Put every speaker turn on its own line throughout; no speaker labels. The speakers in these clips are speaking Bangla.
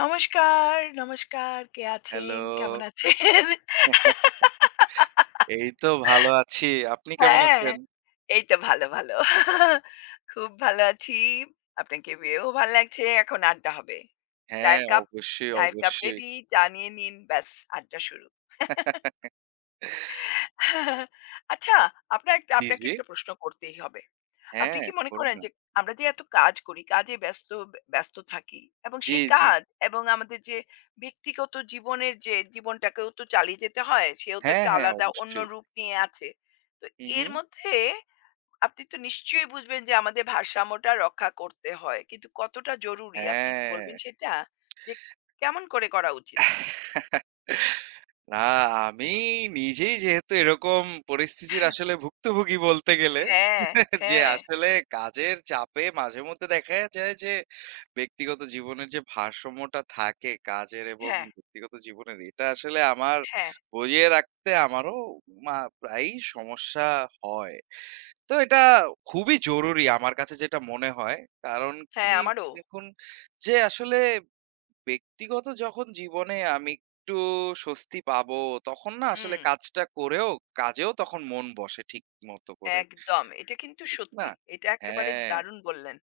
নমস্কার, নমস্কার। কে
হ্যালো,
আছেন? কেমন আছেন?
এই তো ভালো আছি। আপনি কেমন
হ্যাঁ,
আছেন?
এই তো ভালো, ভালো। খুব ভালো আছি। আপনাকে পেয়েও ভাল লাগছে। এখন আড্ডা হবে।
হ্যাঁ,
চায়ের কাপ
অবশ্যই,
চায়ের কাপ
অবশ্যই।
রেডি। চা নিয়ে নিন। ব্যাস আড্ডা শুরু। আচ্ছা, আপনার একটা
জি,
আপনাকে
জি।
একটা প্রশ্ন করতেই হবে। আপনি
হ্যাঁ,
কি মনে
বলুন
করেন
না।
যে আমরা যে এত কাজ করি, কাজে ব্যস্ত ব্যস্ত থাকি এবং
জি,
সেই
জি।
কাজ এবং আমাদের যে ব্যক্তিগত জীবনের যে জীবনটাকেও তো চালিয়ে যেতে হয়, সেও তো
হ্যাঁ,
একটা
হ্যাঁ,
আলাদা অন্য
অবশ্যই।
রূপ নিয়ে আছে। তো
হু, হু।
এর মধ্যে আপনি তো নিশ্চয়ই বুঝবেন যে আমাদের ভারসাম্যটা রক্ষা করতে হয়। কিন্তু কতটা জরুরি আপনি বলবেন
হ্যাঁ।
সেটা? যে কেমন করে করা উচিত?
না, আমি নিজেই যেহেতু এরকম পরিস্থিতির আসলে ভুক্তভোগী বলতে গেলে,
হ্যাঁ,
যে
হ্যাঁ,
আসলে কাজের চাপে মাঝে মধ্যে দেখা যায় যে ব্যক্তিগত জীবনের যে ভারসাম্যটা থাকে কাজের এবং
হ্যাঁ,
ব্যক্তিগত জীবনের, এটা আসলে আমার
হ্যাঁ,
বজিয়ে রাখতে আমারও মা প্রায়ই সমস্যা হয়। তো এটা খুবই জরুরি আমার কাছে যেটা মনে হয়। কারণ
হ্যাঁ,
কি
আমারও।
দেখুন, যে আসলে ব্যক্তিগত যখন জীবনে আমি একটু স্বস্তি পাবো, তখন না আসলে
হুম।
কাজটা করেও কাজেও তখন মন বসে ঠিক মতো করে।
একদম। এটা কিন্তু
ঠিক না?
সত্যি। এটা একেবারে
হ্যাঁ,
দারুণ বললেন।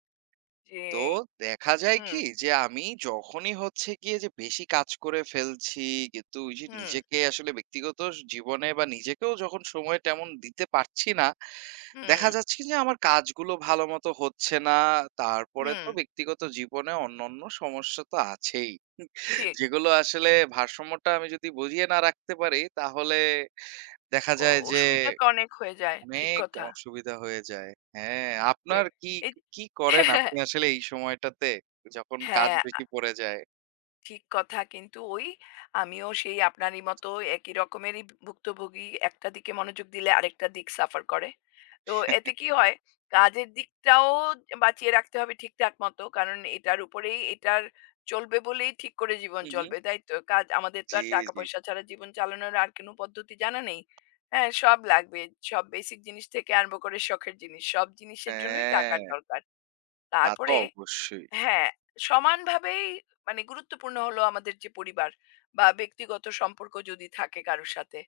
যে
তো দেখা যায়
হুম,
কি যে আমি যখনই হচ্ছে গিয়ে যে বেশি কাজ করে ফেলছি, কিন্তু ওই যে
হুম,
নিজেকে আসলে ব্যক্তিগত জীবনে বা নিজেকেও যখন সময় তেমন দিতে পারছি না,
হুম,
দেখা যাচ্ছে যে আমার কাজগুলো ভালোমতো হচ্ছে না। তারপরে তো
হুম,
ব্যক্তিগত জীবনে অন্যান্য সমস্যা তো আছেই।
ঠিক।
যেগুলো আসলে ভারসাম্যটা আমি যদি বুঝিয়ে না রাখতে পারি, তাহলে দেখা
ক
যায় যে
অসুবিধা তো অনেক হয়ে যায়। ঠিক
অনেক
কথা।
অসুবিধা হয়ে যায়। হ্যাঁ, আপনার
ঠিক।
কি,
এই
কি করেন আপনি আসলে এই সময়টাতে যখন কাজ
হ্যাঁ,
বেশি
হ্যাঁ।
পড়ে যায়?
ঠিক কথা কিন্তু ওই আমিও সেই আপনারই মতো একই রকমেরই ভুক্তভোগী। একটা দিকে মনোযোগ দিলে আরেকটা দিক সাফার করে। তো এতে কি হয় কাজের দিকটাও বাঁচিয়ে রাখতে হবে ঠিকঠাক মতো। কারণ এটার উপরেই এটার চলবে বলেই ঠিক করে জীবন
হু, হু।
চলবে। তাই তো? কাজ আমাদের তো
জি,
আর
জি।
টাকা-পয়সা ছাড়া জীবন চালানোর আর কোনো পদ্ধতি জানা নেই। হ্যাঁ, সব লাগবে। সব বেসিক জিনিস থেকে আরম্ভ করে শখের জিনিস। সব জিনিসের জন্যই টাকার
হ্যাঁ,
দরকার।
তা তো
তারপরে
অবশ্যই।
হ্যাঁ, সমানভাবেই মানে গুরুত্বপূর্ণ হলো আমাদের যে পরিবার বা ব্যক্তিগত সম্পর্ক যদি থাকে কারো সাথে,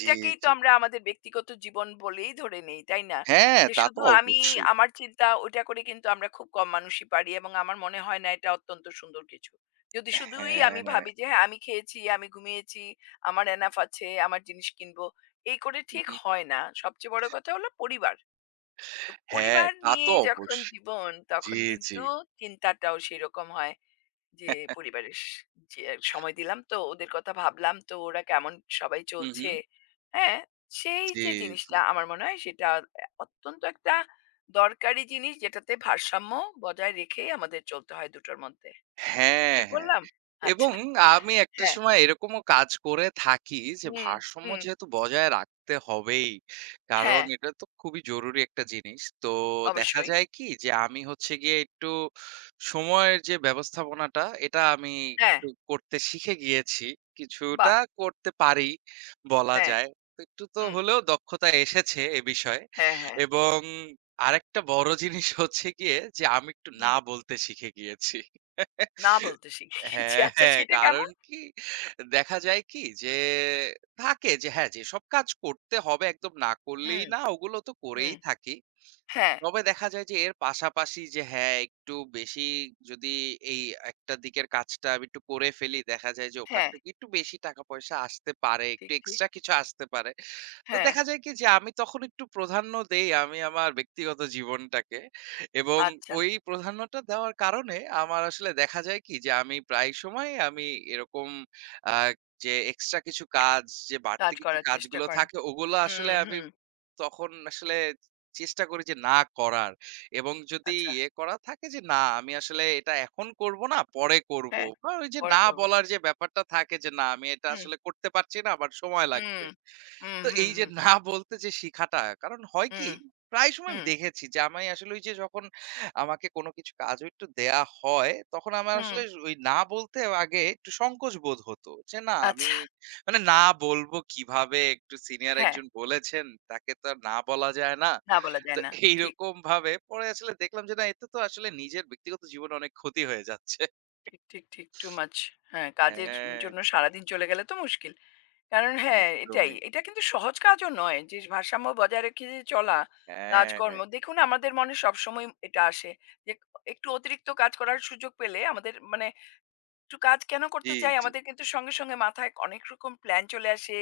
জি,
তো
জি।
আমরা আমাদের ব্যক্তিগত জীবন বলেই ধরে নেই, তাই না?
হ্যাঁ,
যে
তা তো
শুধু আমি
অবশ্যই।
আমার চিন্তা ওইটা করে কিন্তু আমরা খুব কম মানুষই পারি এবং আমার মনে হয় না এটা অত্যন্ত সুন্দর কিছু। যদি শুধুই আমি
হ্যাঁ,
ভাবি যে হ্যাঁ, আমি খেয়েছি, আমি ঘুমিয়েছি, আমার এনাফ আছে, আমার জিনিস কিনবো, এই করে
হু,
ঠিক
হু।
হয় না। সবচেয়ে বড় কথা হলো পরিবার। তো
হ্যাঁ,
পরিবার
তা
নিয়ে
তো
যখন
অবশ্যই।
জীবন
জি,
তখন
জি।
কিন্তু চিন্তাটাও সেরকম হয় যে যে সময় দিলাম তো ওদের কথা ভাবলাম তো ওরা কেমন সবাই
হু, হু।
চলছে হ্যাঁ সেই
জি,
যে
জি।
জিনিসটা আমার মনে হয় সেটা অত্যন্ত একটা দরকারি জিনিস যেটাতে ভারসাম্য বজায় রেখে আমাদের চলতে হয় দুটোর মধ্যে
হ্যাঁ,
ঠিক
হ্যাঁ।
বললাম
এবং
আচ্ছা
আমি একটা
হ্যাঁ
সময় এরকমও কাজ করে থাকি যে
হুম
ভারসাম্য
হুম
যেহেতু বজায় রাখতে হবেই। কারণ
হ্যাঁ
এটা তো খুবই জরুরি একটা জিনিস। তো দেখা
অবশ্যই
যায় কি যে আমি হচ্ছে গিয়ে একটু সময়ের যে ব্যবস্থাপনাটা এটা আমি
হ্যাঁ
একটু করতে শিখে গিয়েছি। কিছুটা
বাহ
করতে পারি বলা
হ্যাঁ
যায়। তো একটু তো
হুম
হলেও দক্ষতা এসেছে এ বিষয়ে।
হ্যাঁ হ্যাঁ
এবং আরেকটা বড় জিনিস হচ্ছে গিয়ে যে আমি একটু না
হুম
বলতে শিখে গিয়েছি।
না বলতে শিখে গেছি
হ্যাঁ,
আচ্ছা
হ্যাঁ।
সেটা
কারণ
কেমন
কি, দেখা যায় কি যে থাকে যে হ্যাঁ, যেসব কাজ করতে হবে একদম না করলেই
হুম
না ওগুলো তো করেই
হুম।
থাকি।
হ্যাঁ,
তবে দেখা যায় যে এর পাশাপাশি যে হ্যাঁ, একটু বেশি যদি এই একটা দিকের কাজটা আমি একটু করে ফেলি দেখা যায় যে ওখান
হ্যাঁ।
থেকে একটু বেশি টাকা পয়সা আসতে পারে, একটু
ঠিক, ঠিক।
এক্সট্রা কিছু আসতে পারে। তো
হ্যাঁ,
দেখা যায় কি যে আমি তখন একটু প্রাধান্য দেই আমি আমার ব্যক্তিগত জীবনটাকে এবং
আচ্ছা।
ওই প্রাধান্যটা দেওয়ার কারণে আমার আসলে দেখা যায় কি যে আমি প্রায় সময় আমি এরকম আহ, যে এক্সট্রা কিছু কাজ যে বাড়তি
কাজ
কিছু
করার চেষ্টা
কাজগুলো
করেন।
থাকে ওগুলো আসলে
হুম,
আমি
হুম।
তখন আসলে চেষ্টা করি যে না করার এবং যদি
আচ্ছা,
ইয়ে করা থাকে যে না আমি আসলে এটা এখন করব না পরে করব
হ্যাঁ।
বা ওই যে
পরে
না
করব।
বলার যে ব্যাপারটা থাকে যে না আমি এটা
হুম,
আসলে করতে পারছি না আবার সময়
হুম।
লাগবে।
হুম,
তো
হুম,
এই যে
হুম,
না বলতে যে শিখাটা, কারণ হয় কি?
হুম,
প্রায় সময় আমি
হুম,
দেখেছি যে আমি আসলে ওই যে যখন আমাকে কোনো কিছু কাজও একটু দেয়া হয়, তখন আমার
হুম।
আসলে ওই না বলতে আগে একটু সংকোচ বোধ হতো। যে না আমি
আচ্ছা,
মানে না বলবো কিভাবে? একটু সিনিয়র
হ্যাঁ।
একজন বলেছেন, তাকে তো আর না বলা যায় না।
না বলা
তো
যায় না। ঠিক,
এইরকম ভাবে পরে আসলে দেখলাম যে না এতে তো আসলে নিজের ব্যক্তিগত জীবনে অনেক ক্ষতি হয়ে যাচ্ছে।
ঠিক, ঠিক, ঠিক। Too much. হ্যাঁ, কাজের
হ্যাঁ,
জন্য সারাদিন চলে গেলে তো মুশকিল। কারণ হ্যাঁ, এটাই।
একদমই।
এটা কিন্তু সহজ কাজও নয় যে ভারসাম্য বজায় রেখে যে চলা কাজকর্ম।
হ্যাঁ,
দেখুন আমাদের মনে সবসময় এটা আসে যে একটু অতিরিক্ত কাজ করার সুযোগ পেলে আমাদের মানে একটু কাজ কেন
জি,
করতে চাই?
জি।
আমাদের কিন্তু সঙ্গে, সঙ্গে মাথায় অনেক রকম প্ল্যান চলে আসে।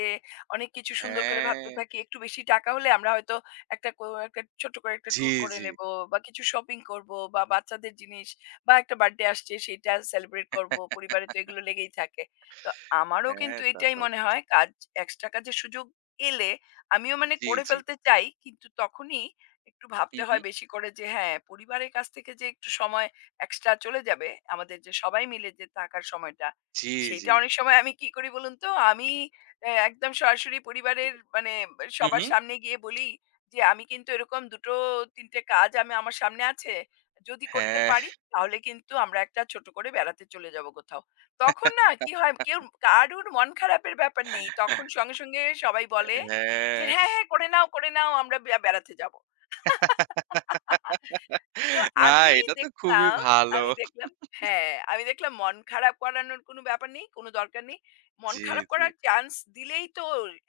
অনেক কিছু সুন্দর করে
হ্যাঁ,
ভাবতে থাকি। একটু বেশি টাকা হলে আমরা হয়তো একটা ছোট্ট করে একটা
জি,
ট্যুর করে
জি।
নেব বা কিছু শপিং করব বা বাচ্চাদের জিনিস বা একটা বার্থডে আসছে সেটা সেলিব্রেট করব। পরিবারে তো এগুলো লেগেই থাকে। তো আমারও
হ্যাঁ,
কিন্তু
তা
এটাই
তো
মনে হয় কাজ এক্সট্রা কাজের সুযোগ এলে আমিও মানে
জি,
করে
জি।
ফেলতে চাই। কিন্তু তখনই একটু
হু,
ভাবতে
হু।
হয় বেশি করে যে হ্যাঁ, পরিবারের কাছ থেকে যে একটু সময় এক্সট্রা চলে যাবে। আমাদের যে সবাই মিলে যে থাকার সময়টা,
জি, জি।
সেইটা অনেক সময় আমি কি করি বলুন তো? আমি একদম সরাসরি পরিবারের মানে
হু,
সবার
হু।
সামনে গিয়ে বলি যে, "আমি কিন্তু এরকম ২ টো ৩ টে কাজ আমি আমার সামনে আছে। যদি করতে
হ্যাঁ।
পারি তাহলে কিন্তু আমরা একটা ছোট করে বেড়াতে চলে যাব কোথাও।" তখন না কি হয়? কারুর মন খারাপের ব্যাপার নেই। তখন সঙ্গে, সঙ্গে সবাই বলে যে,
হ্যাঁ।
"হ্যাঁ, হ্যাঁ করে নাও, করে নাও আমরা বেড়াতে যাব।" তো
না,
আমি
এটা তো খুবই
দেখলাম,
ভালো।
আমি দেখলাম হ্যাঁ, আমি দেখলাম মন খারাপ করানোর কোনো ব্যাপার নেই, কোনো দরকার নেই। মন
জি,
খারাপ
জি।
করার চান্স দিলেই তো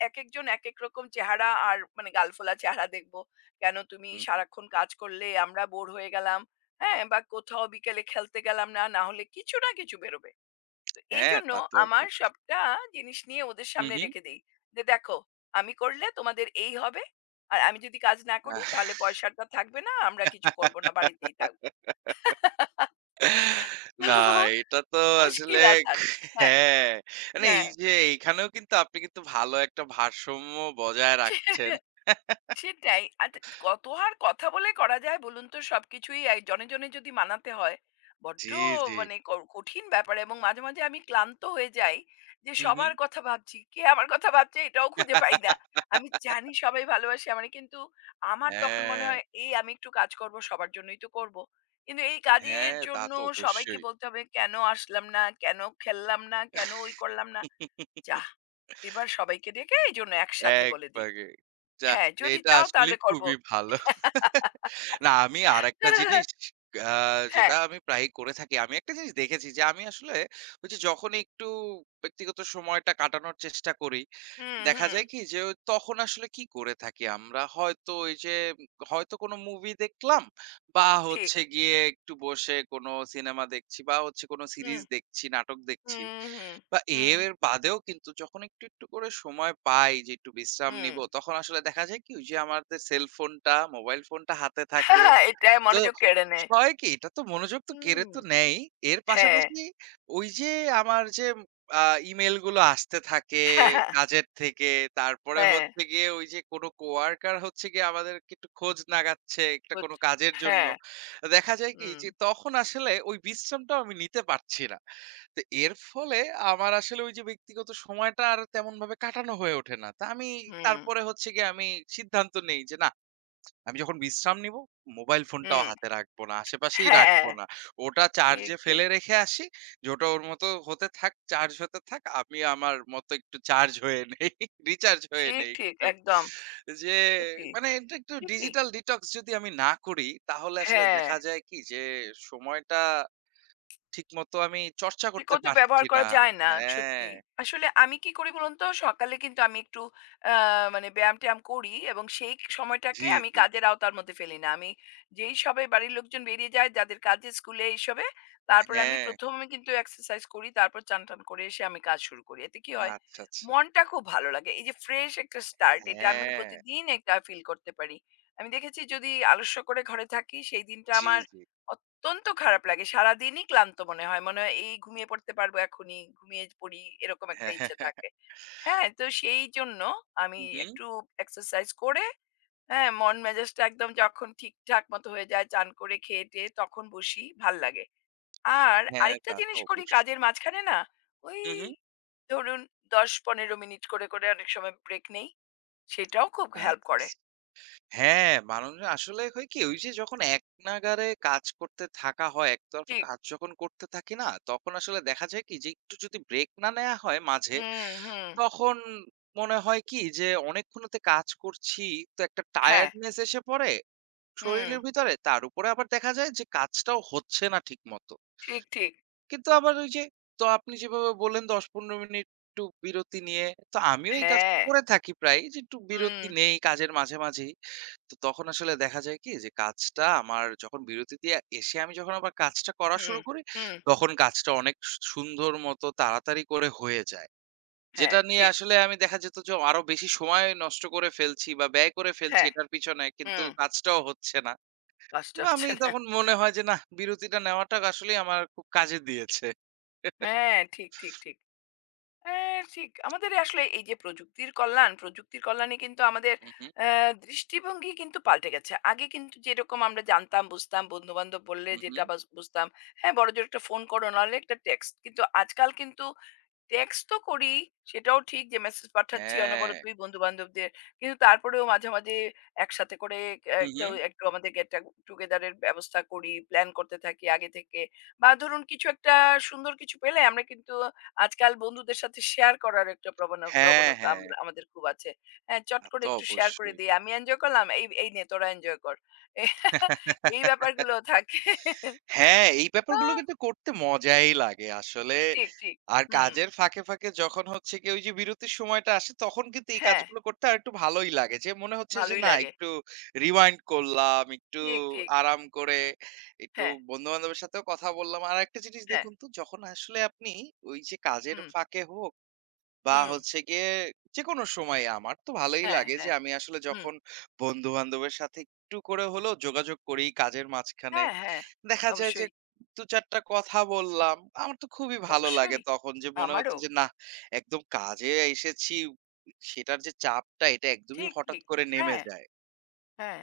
একেকজন একেক রকম চেহারা আর মানে গালফোলা চেহারা দেখব। কেন তুমি
হুম।
সারাক্ষণ কাজ করলে আমরা বোর হয়ে গেলাম। হ্যাঁ? বা কোথাও বিকেলে খেলতে গেলাম না, না হলে কিছু না কিছু বেরোবে। তো
হ্যাঁ,
এইজন্য
তা তো
আমার
অবশ্যই।
সবটা জিনিস নিয়ে ওদের
হু,
সামনে
হু।
রেখে দেই। যে দেখো, আমি করলে তোমাদের এই হবে। আর আমি যদি কাজ না করি তাহলে পয়সাটা থাকবে না, আমরা কিছু করব না, বাড়িতেই থাকব।
না,
তো
এটা তো আসলে,
মুশকিল আসান। হ্যাঁ,
হ্যাঁ, মানে এই যে এইখানেও কিন্তু আপনি কিন্তু ভালো একটা ভারসাম্য বজায় রাখছেন।
হ্যাঁ। সেটাই। আর ত কত আর কথা বলে করা যায় বলুন তো সবকিছুই এই জনে, জনে যদি মানাতে হয়, বড্ড
জি, জি।
মানে কঠিন ব্যাপার এবং মাঝে, মাঝে আমি ক্লান্ত হয়ে যাই যে
হু, হু।
সবার কথা ভাবছি। কে আমার কথা ভাবছে এটাও খুঁজে পাই না। আমি জানি সবাই ভালোবাসে আমারে কিন্তু আমার তখন মনে
হ্যাঁ।
হয় এই আমি একটু কাজ করব সবার জন্যই তো করব। কিন্তু এই কাজের
হ্যাঁ, তা
জন্য
তো
সবাইকে
অবশ্যই।
বলতে হবে কেন আসলাম না, কেন খেললাম না, কেন ওই করলাম না। যাহ! এবার সবাইকে ডেকে এইজন্য একসাথে বলে দেই।
একবারে। যাহ!
হ্যাঁ, যদি
এটা
চাও
আসলে
তাহলে করব।
খুবই ভালো। না আমি আরেকটা জিনিস আ
হ্যাঁ,
যেটা আমি প্রায়ই করে থাকি। আমি একটা জিনিস দেখেছি যে আমি আসলে ওই যে যখন একটু ব্যক্তিগত সময়টা কাটানোর চেষ্টা করি,
হুম,
দেখা
হুম,
যায় কি যে ও তখন আসলে কি করে থাকি আমরা হয়তো ওই যে হয়তো কোনো মুভি দেখলাম বা
ঠিক।
হচ্ছে গিয়ে একটু বসে কোনো সিনেমা দেখছি বা হচ্ছে কোনো
হুম,
সিরিজ দেখছি, নাটক দেখছি।
হুম, হুম,
বা
হুম,
এর বাদেও কিন্তু যখন একটু, একটু করে সময় পাই যে একটু বিশ্রাম
হুম।
নিবো, তখন আসলে দেখা যায় কি? ওই যে আমাদের সেলফোনটা, মোবাইল ফোনটা হাতে থাকে।
হ্যাঁ, এটা
তো
মনোযোগ কেড়ে নেয়।
হয় কি? এটা তো মনোযোগ তো কেড়ে
হুম,
তো নেয়ই। এর
হ্যাঁ,
পাশাপাশি ওই যে আমার যে আ ইমেইল গুলো আসতে থাকে কাজের থেকে। তারপরে
হ্যাঁ,
হচ্ছে গিয়ে ওই যে কোনো কোয়ার্কার হচ্ছে গিয়ে আমাদেরকে একটু খোঁজ নাগাচ্ছে একটা
বুঝ
কোনো কাজের জন্য।
হ্যাঁ,
দেখা যায় কি
হুম,
যে তখন আসলে ওই বিশ্রামটাও আমি নিতে পারছি না। তো এর ফলে আমার আসলে ওই যে ব্যক্তিগত সময়টা আর তেমনভাবে কাটানো হয়ে ওঠে না। তা আমি
হুম,
তারপরে হচ্ছে গিয়ে আমি সিদ্ধান্ত নেই যে না আমি যখন বিশ্রাম নিবো, মোবাইল ফোনটাও
হুম,
হাতে রাখবো না, আশেপাশেই রাখবো
হ্যাঁ,
না। ওটা
ঠিক,
চার্জে
ঠিক,
ফেলে রেখে আসি, যে ওটা ওর মতো হতে থাক, চার্জ হতে থাক। আমি আমার মতো একটু চার্জ হয়ে নেই, রিচার্জ হয়ে
ঠিক,
নেই
ঠিক,
একটু।
একদম
যে
সত্যি,
মানে এটা একটু
ঠিকই,
ডিজিটাল ডিটক্স যদি আমি না করি, তাহলে আসলে
হ্যাঁ।
দেখা যায় কি যে সময়টা ঠিকমতো আমি চর্চা করতে
বিকল্প
পারছি
ব্যবহার করা
না।
যায় না
হ্যাঁ,
সত্যি। আসলে আমি কি করি বলুন তো, সকালে কিন্তু আমি একটু আ মানে ব্যায়াম-ট্যায়াম করি এবং সেই সময়টাকে
জি,
আমি
জি।
কাজের আওতার মধ্যে ফেলি না। আমি যেই সবাই বাড়ির লোকজন বেরিয়ে যায় যাদের কাজে, স্কুলে এইসবে, তারপরে আমি
হ্যাঁ,
১ম এ কিন্তু এক্সারসাইজ করি, তারপর চান-টান করে এসে আমি কাজ শুরু করি। এতে কি হয়?
আচ্ছা, আচ্ছা।
মনটা খুব ভালো লাগে। এই যে ফ্রেশ একটা স্টার্ট, এটা আমি
হ্যাঁ,
প্রতিদিন এটা ফিল করতে পারি। আমি দেখেছি যদি আলস্য করে ঘরে থাকি, সেই দিনটা
জি,
আমার
জি।
অত্যন্ত খারাপ লাগে। সারাদিনই ক্লান্ত মনে হয়। মনে হয় এই ঘুমিয়ে পড়তে পারবো এখনই, ঘুমিয়ে পড়ি এরকম একটা ইচ্ছে থাকে। হ্যাঁ, তো সেই জন্য আমি
হু, হু।
একটু এক্সারসাইজ করে, হ্যাঁ, মন মেজাজটা একদম যখন ঠিকঠাক মতো হয়ে যায়, চান করে খেয়ে-টেয়ে তখন বসি, ভাল লাগে। আর
হ্যাঁ,
আরেকটা
তা তো
জিনিস করি
অবশ্যই।
কাজের মাঝখানে না, ওই
হু, হু।
ধরুন ১০-১৫ মিনিট করে, করে অনেক সময় ব্রেক নেই। সেটাও খুব হেল্প করে।
আচ্ছা। হ্যাঁ, মানুষ আসলে হয় কি ওই যে যখন একনাগাড়ে কাজ করতে থাকা হয়, একতরফা
ঠিক।
কাজ যখন করতে থাকি না, তখন আসলে দেখা যায় কি যে একটু যদি ব্রেক না নেয়া হয় মাঝে,
হুম, হুম।
তখন মনে হয় কি যে অনেকক্ষণ হতে কাজ করছি, তো একটা
হ্যাঁ,
টায়ার্ডনেস এসে পড়ে
হুম।
শরীরের ভিতরে। তার উপরে আবার দেখা যায় যে কাজটাও হচ্ছে না ঠিকমতো।
ঠিক, ঠিক।
কিন্তু আবার ওই যে তো আপনি যেভাবে বললেন ১০-১৫ মিনিট একটু বিরতি নিয়ে, তো আমিও এই কাজটা
হ্যাঁ,
করে থাকি প্রায়ই যে একটু বিরতি
হুম।
নেই কাজের মাঝে, মাঝেই। তো তখন আসলে দেখা যায় কি যে কাজটা আমার যখন বিরতি দিয়ে এসে আমি যখন আবার কাজটা করা
হুম,
শুরু করি,
হুম।
তখন কাজটা অনেক সুন্দর মতো তাড়াতাড়ি করে হয়ে যায়।
হ্যাঁ,
যেটা নিয়ে
ঠিক।
আসলে আমি দেখা যেত যে আরো বেশি সময় নষ্ট করে ফেলছি বা ব্যয় করে ফেলছি
হ্যাঁ,
এটার পিছনে কিন্তু
হুম।
কাজটাও হচ্ছে না।
কষ্ট
তো আমি
হচ্ছে না।
তখন মনে হয় যে নাহ বিরতিটা নেওয়াটা আসলেই আমার খুব কাজে দিয়েছে।
হ্যাঁ, ঠিক, ঠিক, ঠিক। হ্যাঁ, ঠিক। আমাদের আসলে এই যে প্রযুক্তির কল্যাণ, প্রযুক্তির কল্যাণে কিন্তু আমাদের
হু, হু।
দৃষ্টিভঙ্গি কিন্তু পাল্টে গেছে। আগে কিন্তু যেরকম আমরা জানতাম, বুঝতাম, বন্ধু-বান্ধব বললে
হু, হু।
যেটা বুঝতাম। হ্যাঁ, বড়জোর একটা ফোন করো, নাহলে একটা টেক্সট। কিন্তু আজকাল কিন্তু টেক্সট তো করি, সেটাও ঠিক যে মেসেজ পাঠাচ্ছি
হ্যাঁ।
অনবরতই বন্ধু-বান্ধবদের। কিন্তু তারপরেও মাঝে, মাঝে একসাথে করে
হু,
একটা
হু।
একটু আমাদের গেট টা টুগেদার এর ব্যবস্থা করি, প্ল্যান করতে থাকি আগে থেকে। বা ধরুন কিছু একটা সুন্দর কিছু পেলে আমরা কিন্তু আজকাল বন্ধুদের সাথে শেয়ার করার একটা
হ্যাঁ,
প্রবণতা
হ্যাঁ।
আমরা আমাদের খুব আছে। হ্যাঁ, চট
তা
করে
তো
একটু শেয়ার করে
অবশ্যই।
দিই। "আমি এনজয় করলাম, এই, এই নে তোরা এনজয় কর।" এই ব্যাপারগুলো থাকে।
হ্যাঁ, এই
আ
ব্যাপারগুলো কিন্তু করতে মজাই লাগে আসলে।
ঠিক, ঠিক।
আর
হুম।
কাজের ফাঁকে, ফাঁকে যখন হচ্ছে গিয়ে ওই যে বিরতির সময়টা আসে তখন কিন্তু এই
হ্যাঁ,
কাজগুলো করতে আরেকটু ভালোই লাগে। যে মনে হচ্ছে যে
ভালোই
না
লাগে।
একটু rewind করলাম, একটু
ঠিক, ঠিক।
আরাম করে একটু
হ্যাঁ,
বন্ধু-বান্ধবের সাথেও কথা বললাম। আর একটা জিনিস
হ্যাঁ।
দেখুন তো যখন আসলে আপনি ওই যে কাজের
হুম,
ফাঁকে হোক বা
হুম।
হচ্ছে গিয়ে যেকোনো সময়ে আমার তো ভালোই
হ্যাঁ,
লাগে যে
হ্যাঁ।
আমি আসলে
হুম।
যখন বন্ধু-বান্ধবের সাথে একটু করে হলেও যোগাযোগ করি কাজের মাঝখানে।
হ্যাঁ, হ্যাঁ।
দেখা যায় যে
অবশ্যই,
২-৪ টা কথা বললাম। আমার তো খুবই ভালো লাগে
অবশ্যই।
তখন যে মনে হচ্ছে
আমারও।
যে নাহ একদম কাজে এসেছি সেটার যে চাপটা এটা একদমই
ঠিক,
হঠাৎ
ঠিক।
করে নেমে
হ্যাঁ।
যায়।
হ্যাঁ,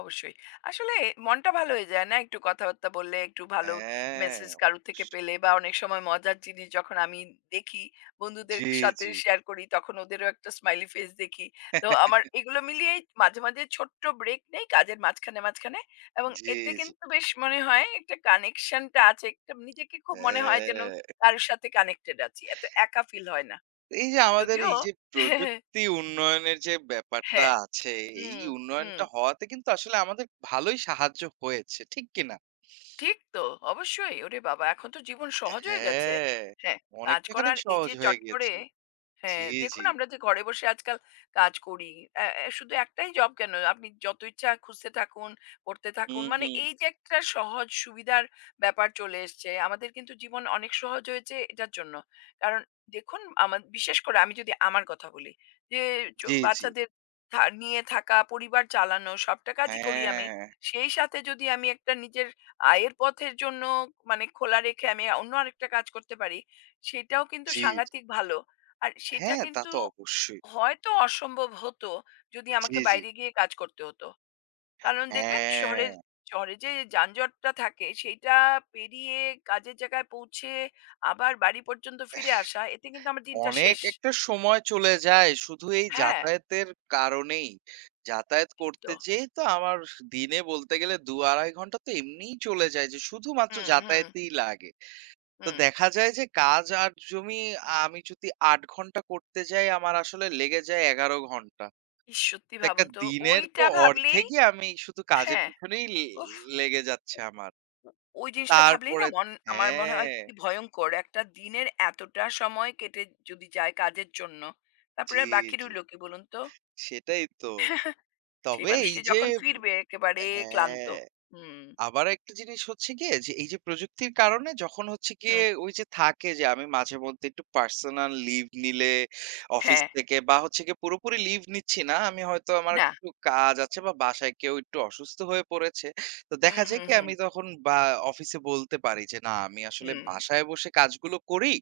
অবশ্যই। আসলে মনটা ভালো হয়ে যায় না? একটু কথাবার্তা বললে, একটু ভালো
হ্যাঁ,
মেসেজ কারোর থেকে
অবশ্যই।
পেলে বা অনেক সময় মজার জিনিস যখন আমি দেখি, বন্ধুদের
জি,
সাথে
জি।
শেয়ার করি, তখন ওদেরও একটা স্মাইলি ফেস দেখি। তো আমার এগুলো মিলিয়েই মাঝে, মাঝে ছোট্ট ব্রেক নেই কাজের মাঝখানে, মাঝখানে এবং
জি,
এতে
জি।
কিন্তু বেশ মনে হয় একটা কানেকশনটা আছে। একটা নিজেকে খুব মনে হয় যেন
হ্যাঁ।
কারোর সাথে কানেক্টেড আছি। এত একা ফিল হয় না।
এই যে আমাদের
যদিও
এই যে
হ্যাঁ,
প্রযুক্তি উন্নয়নের যে ব্যাপারটা
হ্যাঁ।
আছে, এই
হুম, হুম।
উন্নয়নটা হওয়াতে কিন্তু আসলে আমাদের ভালোই সাহায্য হয়েছে। ঠিক কি না?
ঠিক তো। অবশ্যই। ওরে বাবা! এখন তো জীবন সহজ হয়ে গেছে।
হ্যাঁ,
হ্যাঁ, কাজ
অনেকটা খানিক
করার এই
সহজ
যে
হয়ে
চট করে
গিয়েছে। জি,
হ্যাঁ, দেখুন
জি।
আমরা যে ঘরে বসে আজকাল কাজ করি। অ্যা অ্যা শুধু একটাই জব কেন, আপনি যত ইচ্ছা খুঁজতে থাকুন, করতে
হুম,
থাকুন। মানে
হুম।
এই যে একটা সহজ সুবিধার ব্যাপার চলে এসছে, আমাদের কিন্তু জীবন অনেক সহজ হয়েছে এটার জন্য। কারণ দেখুন বিশেষ করে আমি যদি আমার কথা বলি, যে
জি, জি।
বাচ্চাদের নিয়ে থাকা, পরিবার চালানো সবটা কাজই করি আমি।
হ্যাঁ,
সেই সাথে যদি আমি একটা নিজের আয়ের পথের জন্য মানে খোলা রেখে আমি অন্য আরেকটা কাজ করতে পারি, সেটাও কিন্তু
জি, জি।
সাংঘাতিক ভালো। আর সেটা
হ্যাঁ, তা
কিন্তু
তো অবশ্যই।
হয়তো অসম্ভব হতো যদি
জি,
আমাকে
জি।
বাইরে গিয়ে কাজ করতে হতো। কারণ দেখবেন
হ্যাঁ।
শহরে যে যানজটটা থাকে সেইটা পেরিয়ে কাজের জায়গায় পৌঁছে আবার বাড়ি পর্যন্ত ফিরে আসা এতে কিন্তু আমার দিনটা
অনেক
শেষ।
একটা সময় চলে যায় শুধু এই
হ্যাঁ,
যাতায়াতের কারণেই। যাতায়াত
ঠিক
করতে
তো।
যেয়েই তো আমার দিনে বলতে গেলে ২, ২.৫ ঘন্টা তো এমনিই চলে যায় যে শুধুমাত্র
হুম, হুম,
যাতায়াতেই লাগে। তো
হুম।
দেখা যায় যে কাজ আর জমি আমি যদি ৮ ঘন্টা করতে যাই আমার আসলে লেগে যায় ১১ ঘন্টা।
ইস! সত্যি
তো একটা
ভাবুন তো
দিনের তো
ওইটা ভাবলেই
অর্ধেকই আমি শুধু কাজের
হ্যাঁ।
পিছনেই লেগে যাচ্ছে আমার।
ও ওই জিনিসটা ভাবলেই না
তারপরে
মন আমার মনে হয়
হ্যাঁ,
কি ভয়ংকর। একটা দিনের এতটা সময় কেটে যদি যায় কাজের জন্য, তারপরে
জি,
আর বাকি
জি।
রইল কি বলুন তো?
সেটাই তো।
সেই
তবে এই
মানুষটি
যে
যখন ফিরবে একেবারে ক্লান্ত।
হ্যাঁ।
হুম,
আবার একটা জিনিস হচ্ছে গিয়ে যে এই যে প্রযুক্তির কারণে যখন হচ্ছে গিয়ে
হুম,
ওই যে থাকে যে আমি মাঝে মধ্যে একটু পার্সোনাল লিভ নিলে অফিস
হ্যাঁ,
থেকে বা হচ্ছে গিয়ে পুরোপুরি লিভ নিচ্ছি না আমি হয়তো আমার
না।
একটু কাজ আছে বা বাসায় কেউ একটু অসুস্থ হয়ে পড়েছে তো
হুম,
দেখা যায়
হুম,
কি
হুম,
আমি তখন বা অফিসে বলতে পারি যে না আমি আসলে
হুম,
বাসায় বসে কাজগুলো করি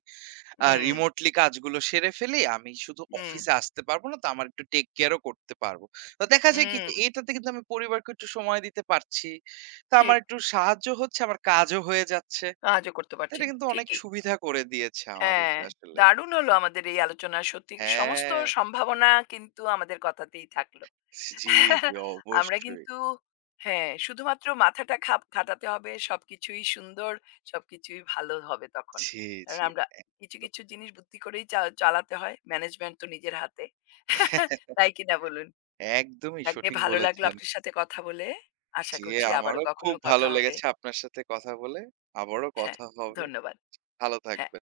হুম,
রিমোটলি কাজগুলো সেরে ফেলি। আমি শুধু
হুম,
অফিসে আসতে পারবো না তো আমার একটু টেক কেয়ার ও করতে পারবো। তো দেখা যায় কি যে
হুম,
এটাতে কিন্তু আমি পরিবারকে একটু সময় দিতে পারছি। তো আমার
ঠিক।
একটু সাহায্য হচ্ছে, আমার কাজও হয়ে যাচ্ছে।
কাজও করতে
তো এটা
পারছেন।
কিন্তু অনেক
ঠিকই।
সুবিধা করে দিয়েছে
হ্যাঁ,
আমাদেরকে আসলে।
দারুণ হলো আমাদের এই আলোচনা। সত্যি সমস্ত
হ্যাঁ।
সম্ভাবনা কিন্তু আমাদের কথাতেই থাকলো।
জি, জি
আমরা
অবশ্যই।
কিন্তু হ্যাঁ, শুধুমাত্র মাথাটা খাপ খাটাতে হবে। সবকিছুই সুন্দর, সবকিছুই ভালো হবে তখন।
জি,
কারণ
জি।
আমরা কিছু,
একদম।
কিছু জিনিস বুদ্ধি করেই চালাতে হয়। ম্যানেজমেন্ট তো নিজের হাতে। তাই কিনা বলুন?
একদমই
যাকে
সঠিক
ভালো লাগলো
বলেছেন।
আপনার সাথে কথা বলে। আশা
জি,
করছি আবারও
আমারও
কখনো
খুব ভালো
কথা হবে।
লেগেছে আপনার সাথে কথা বলে। আবারও
হ্যাঁ,
কথা হবে।
ধন্যবাদ।
ভালো
হ্যাঁ।
থাকবেন।